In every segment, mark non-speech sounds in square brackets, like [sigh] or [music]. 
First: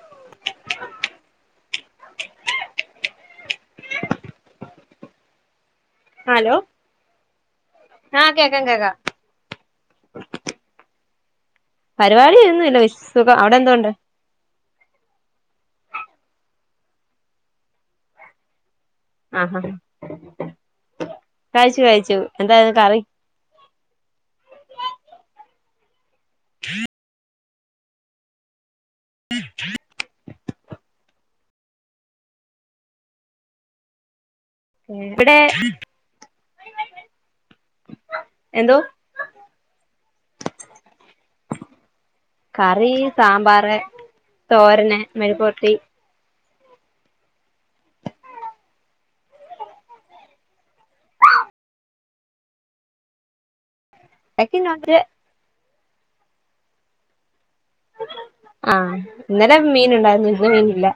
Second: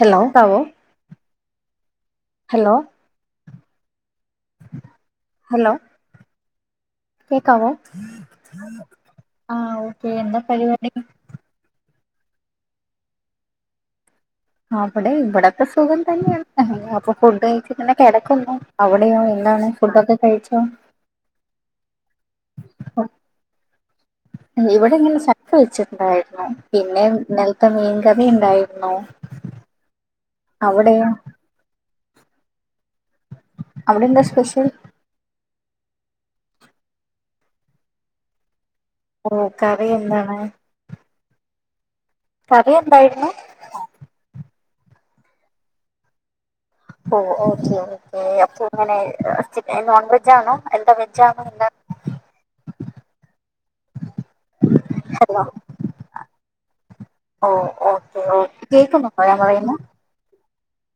hello [unintelligible] hello hello hello കേക്കാവോ ആഹ് കേക്കാം കേക്കാം ആ ഓക്കെ എന്താ പരിപാടി പരിപാടിയൊന്നും ഇല്ല വിസുഖം അവ്ടെ എന്തൊണ്ട് അവിടെ ഇവിട ഒക്കെ സുഖം തന്നെയാണ് അപ്പൊ ഫുഡ് കഴിച്ചിട്ടന്നെ കെടക്കുന്നു അവിടെയോ ആഹാ എന്താണ് ഫുഡൊക്കെ കഴിച്ചോ കഴിച്ചു കഴിച്ചു എന്തായ്നു കറി ഇവിടെ ഇങ്ങനെ സക്ക വെച്ചിട്ടുണ്ടായിരുന്നു പിന്നെ ത്ത മീൻകറി ഉണ്ടായിരുന്നു അവടെയോ അവിടെ എന്താ സ്പെഷ്യൽ ഇവിടെ എന്തോ ഓഹ് കറി എന്താണ് കറി സാമ്പാർ തോരന് മെഴുക്കുപൊര്ട്ടി ഓഹ് ഓക്കേ ഓക്കേ അപ്പൊ ഇങ്ങനെ നോൺ വെജാണോ എന്താ വെജാണോ എന്താ [unintelligible] ഓഹ് ഓക്കെ ഓക്കെ ആഹ് ഇന്നലെ മീൻ ഉണ്ടായിരുന്നു ഇന്ന് മീനില്ല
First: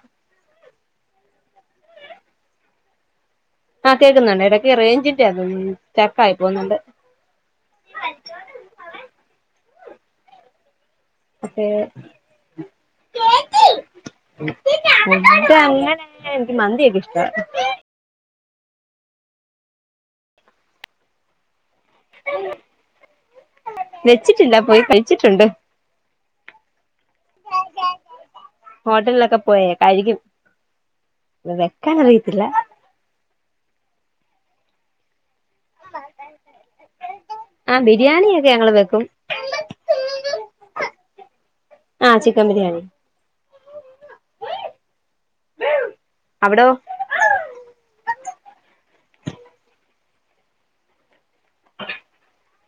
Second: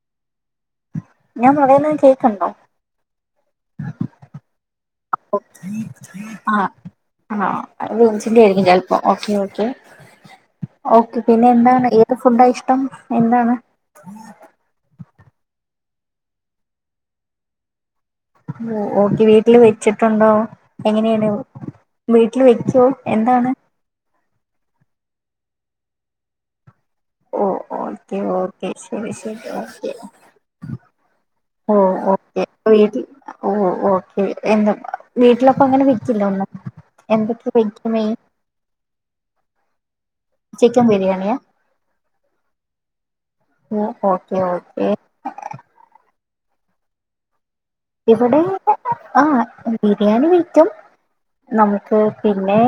ഞാൻ പറയ്ണെ കേൾക്ക്ണ്ടോ ആഹ് കേക്കുന്നൊണ്ട് എടയ്ക്ക് റേഞ്ചിൻ്റെ ആന്നു തോന്നുന്ന് സ്റ്റക്ക് ആയി ആഹ് പോകുന്നൊണ്ട് ആഹ് അത് റൂംസിന്റെ ആയിരിക്കും ചെലപ്പോ ഓക്കെ ഓക്കെ ഓക്ക് പിന്നെ പക്ഷേ എന്താണ് ഏത് ഫുഡാ ഇഷ്ടം എന്താണ് ഫുഡ് അങ്ങനെ എനിക്ക് മന്തിയൊക്കെ ഇഷ്ടവാ ഓഹ് ഒക്കെ വീട്ടില് വെച്ചിട്ടൊണ്ടോ എങ്ങനെയാണ് വീട്ടിൽ വെക്കോ എന്താണ് വെച്ചിട്ടില്ല പോയി കഴിച്ചിട്ടൊണ്ട് ഓഹ് ഓക്കെ ഓക്കെ ശരി ഹോട്ടലിലൊക്കെ ശരി ഓക്കെ വെ വെക്കാനറിയത്തില്ല അപ്പൊ വീട്ടിൽ ഓഹ് ഓക്കെ എന്താ വീട്ടിലപ്പ അങ്ങനെ വെക്കില്ലേ ഒന്നും എന്തൊക്ക ആഹ് ബിരിയാണിയൊക്കെ ഞങ്ങള് വെക്കും [unintelligible] ചിക്കൻ ബിരിയാണിയാ ആഹ് ചിക്കൻ ബിരിയാണി ഉം ഓക്കേ ഓക്കേ അവിടോ ഇവടേം ആഹ് ബിരിയാണി വയ്ക്കും നമുക്ക് പിന്നെ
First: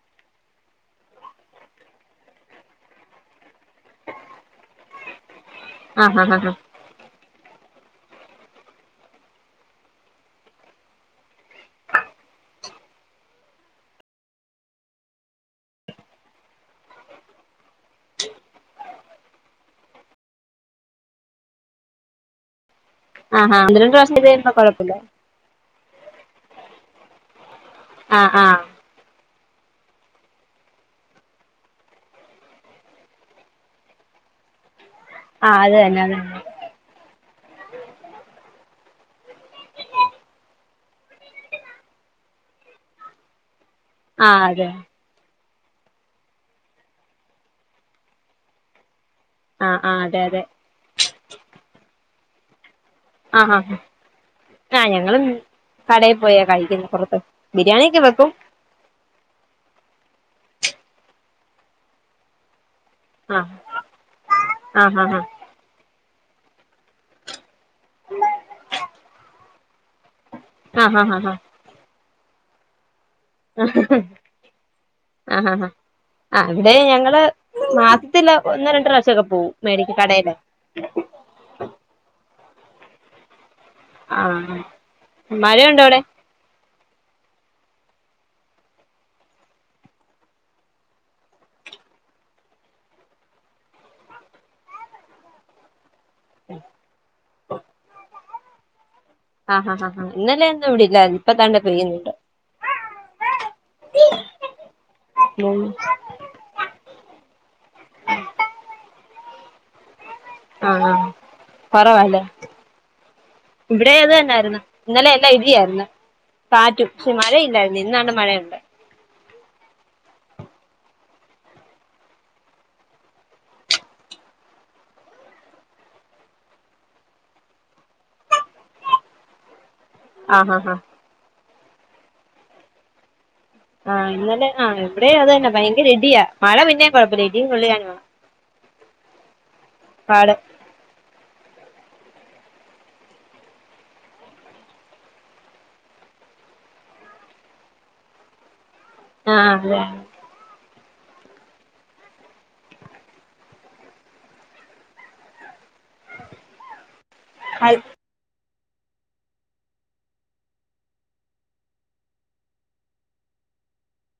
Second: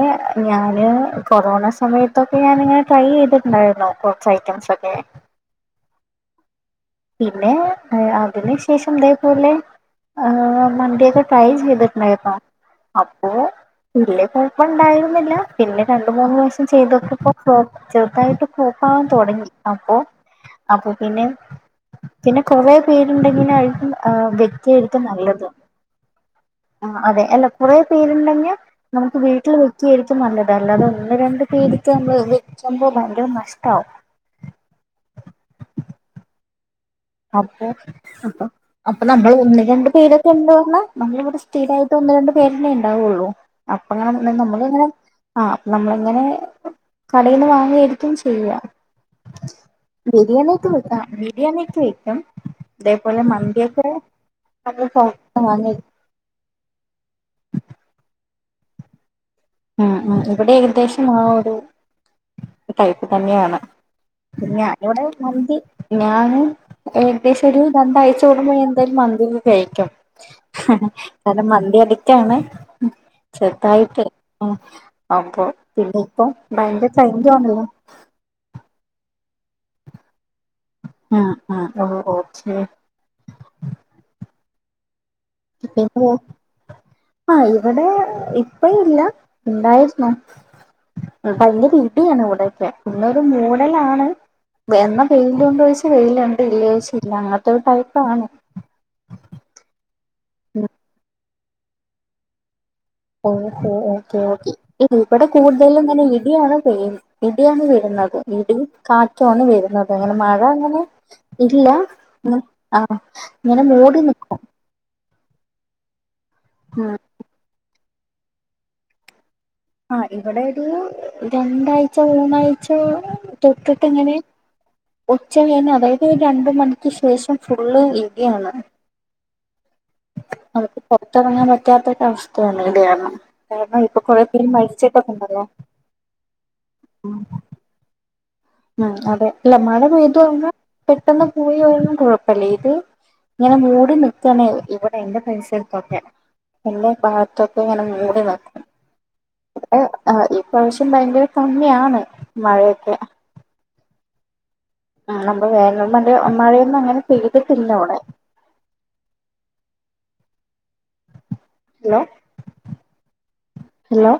ഞാന് കൊറോണ സമയത്തൊക്കെ ഞാനിങ്ങനെ ട്രൈ ചെയ്തി ട്ടുണ്ടായിരുന്നു കൊറച്ച് ഐറ്റംസ് ഒക്കെ ആഹ് ഹ ഹാ പിന്നെ അ അതിനു ശേഷം ഇതേപോലെ ആഹ് മന്തിയൊക്കെ ട്രൈ ചെയ്തിട്ടുണ്ടാരുന്നോ അപ്പോ വല്ല്യ കൊഴപ്പോണ്ടായിരുന്നില്ല പിന്നെ രണ്ടു മൂന്ന് ദിവസം ചെയ്തോക്കിയപ്പോ ചെറുതായിട്ട് ഫ്ലോപ്പാവാൻ തൊടങ്ങി അപ്പൊ അപ്പൊ പിന്നെ പിന്നെ കൊറേ ആഹ് ആഹ് ഒന്ന് പേരുണ്ടെങ്കിലാരിക്കും രണ്ട് പ്രാവശ്യം ചെയ്ത് ആഹ് കഴിയുമ്പോ കൊഴപ്പല്ല [unintelligible] നല്ലത് ആഹ് അതെ അല്ല കൊറേ ആഹ് പേരുണ്ടങ്ങ ആഹ് നമുക്ക് വീട്ടില് വെക്കായിരിക്കും നല്ലത് അല്ലാതെ ഒന്ന് രണ്ട് പേര്ക്ക് നമ്മള് വെ [unintelligible] ഭയങ്കര നഷ്ടാവും ആഹ് അതന്നെ അതന്നെ അപ്പൊ അപ്പൊ നമ്മള് ഒന്ന് രണ്ട് പേരൊക്കെ ഉണ്ട്പറഞ്ഞാ നമ്മൾ ഇവ്ടെ സ്ഥിരായിട്ട് ഒന്ന് രണ്ട് പേരന്നെ ഉണ്ടാവൊള്ളു അപ്പങ്ങനെ ആഹ് അതെ നമ്മളിങ്ങനെ ആഹ് അപ്പൊ നമ്മളിങ്ങനെ കടേന്ന് വാങ്ങിയാരിക്കും ചെയ്യുക ആഹ് ആഹ് അതെ അതെ ബിരിയാണിയൊക്കെ വെക്ക ബിരിയാണിയൊക്കെ വെക്കും അതേപോലെ ആഹ് ആഹ് മന്തിയൊക്കെ നമ്മള് ആഹ് ഞങ്ങളും പുറത്തുന്ന് വാങ്ങി കടേ പോയാ കഴിക്കുന്നെ പൊറ ബിരിയാണിയെക്ക വെക്കും ഉം ഉം ഇവിടെ ഏകദേശം ആ ഒരു ടൈപ്പ് ആഹ് തന്നെയാണ് പിന്നെ ആഹ് ഇവിടെ ആഹ് മന്തി ഞാന് ഏകദേശം ഒരു രണ്ടാഴ്ച കൂടുമ്പോ എന്തായാലും മന്തിപോയി കഴിക്കും ആഹ് ആഹ് കാരണം മന്തി അടിക്റ്റാണ് ആഹ് ചെറ്തായിട്ട് ഉം അപ്പൊ ആഹ് ആഹ് പിന്നെ ഇപ്പോ ഭയങ്കര [unintelligible] ത്തില്ല ഒന്ന് രണ്ട് പ്രാവശ്യൊക്കെ പോവും മേടിക്കാൻ കടേല് ആഹ് ആഹ് ഓഹ് ഒക്കെ ആഹ് മഴയുണ്ടോ അവിടെ [unintelligible] ആഹ് ഇവടെ ഇപ്പ ഇല്ല ഉണ്ടായിരുന്നു അപ്പയ്ന്റെ [unintelligible] ഇവിടൊക്കെ പിന്നൊരു മൂടലാണ് എന്ന വെയിലുണ്ട് ചോയ്ച്ച വെയിലുണ്ട് ഇല്ലെ ചോയ്ച്ച ഇല്ല അങ്ങനത്തെ ഒരു ടൈപ്പാണ് ആഹ് ആഹ് ആഹ് ഇന്നലെ ഒന്നും ഇവിടില്ല ഇപ്പതാണ്ടേ പെയ്യുന്നുണ്ട് ഓഹോ ഓക്കേ ഓക്കേ ഇ ഇവിടെ ഉം കൂടുതലും തന്നെ ഇടിയാണ് പെയ്യു ഇടിയാണ് വരുന്നത് ഇടി കാറ്റുമാണ് വരുന്നത് അങ്ങനെ മഴ അങ്ങനെ ആഹ് ആഹ് ഇല്ല കൊറവാല്ലേ ആഹ് ഇങ്ങന ആഹ് മൂടി നിക്ക് ന്നായിരുന്നു ഇന്നലെ എല്ലാം ഇടിയായിരുന്നു കാറ്റും ഉം പക്ഷെ മഴയില്ലായിരുന്നു ഇന്നാണെ മഴയുണ്ട് ആഹ് ഇവിടെ ഒരു രണ്ടാഴ്ച മൂന്നാഴ്ച തൊട്ട്ട്ട് ഇങ്ങനെ ഉച്ച കയിഞ്ഞ് അതായത് ഒരു രണ്ട്മണിക്ക് ശേഷം ഫുള്ള് ഇടിയാണ് ആഹ് ഹാഹ് നമുക്ക് പുറത്തിറങ്ങാൻ പറ്റാത്തൊരു അവസ്ഥയാണ് ഇത് കാരണം കാരണം ഇപ്പൊ ആഹ് ഇന്നലെ കൊറെപേര് ആഹ് ഇവിടെ മരിച്ചിട്ടൊക്കെ അത് ഉണ്ടല്ലോ തന്നെ ഭയങ്കര ഇടിയാ മഴ പിന്നേം കുഴപ്പല്ല ഇടി [unintelligible] ഉം അതെ ഇല്ല മഴ പെയ്തു പറഞ്ഞാൽ പെട്ടെന്ന് പോയി ഒന്നും കുഴപ്പല്ല ഇത് ഇങ്ങനെ മൂടി നിക്കാണേയ് ഇവിടെ എന്റെ പരിസരത്തൊക്കെ എന്നെ ഭാഗത്തൊക്കെ ഇങ്ങനെ മൂടലാ ആഹ് ലേ ആഹ് ഈപ്രാവശ്യം ഭയങ്കര കമ്മിയാണ് മഴയൊക്കെ ആഹ് നമ്മളെ വേനൽ മഴ മഴയൊന്നും അങ്ങനെ അതെ പെയ്തിട്ടില്ലവ്ടെ ഹലോ ഹലോ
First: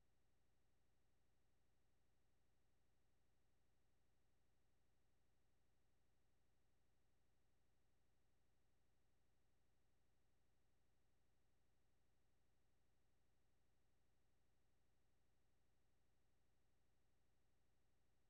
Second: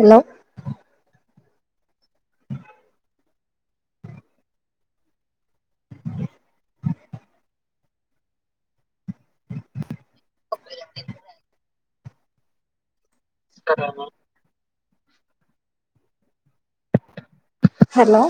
ഹലോ [inaudible] [inaudible] ഹലോ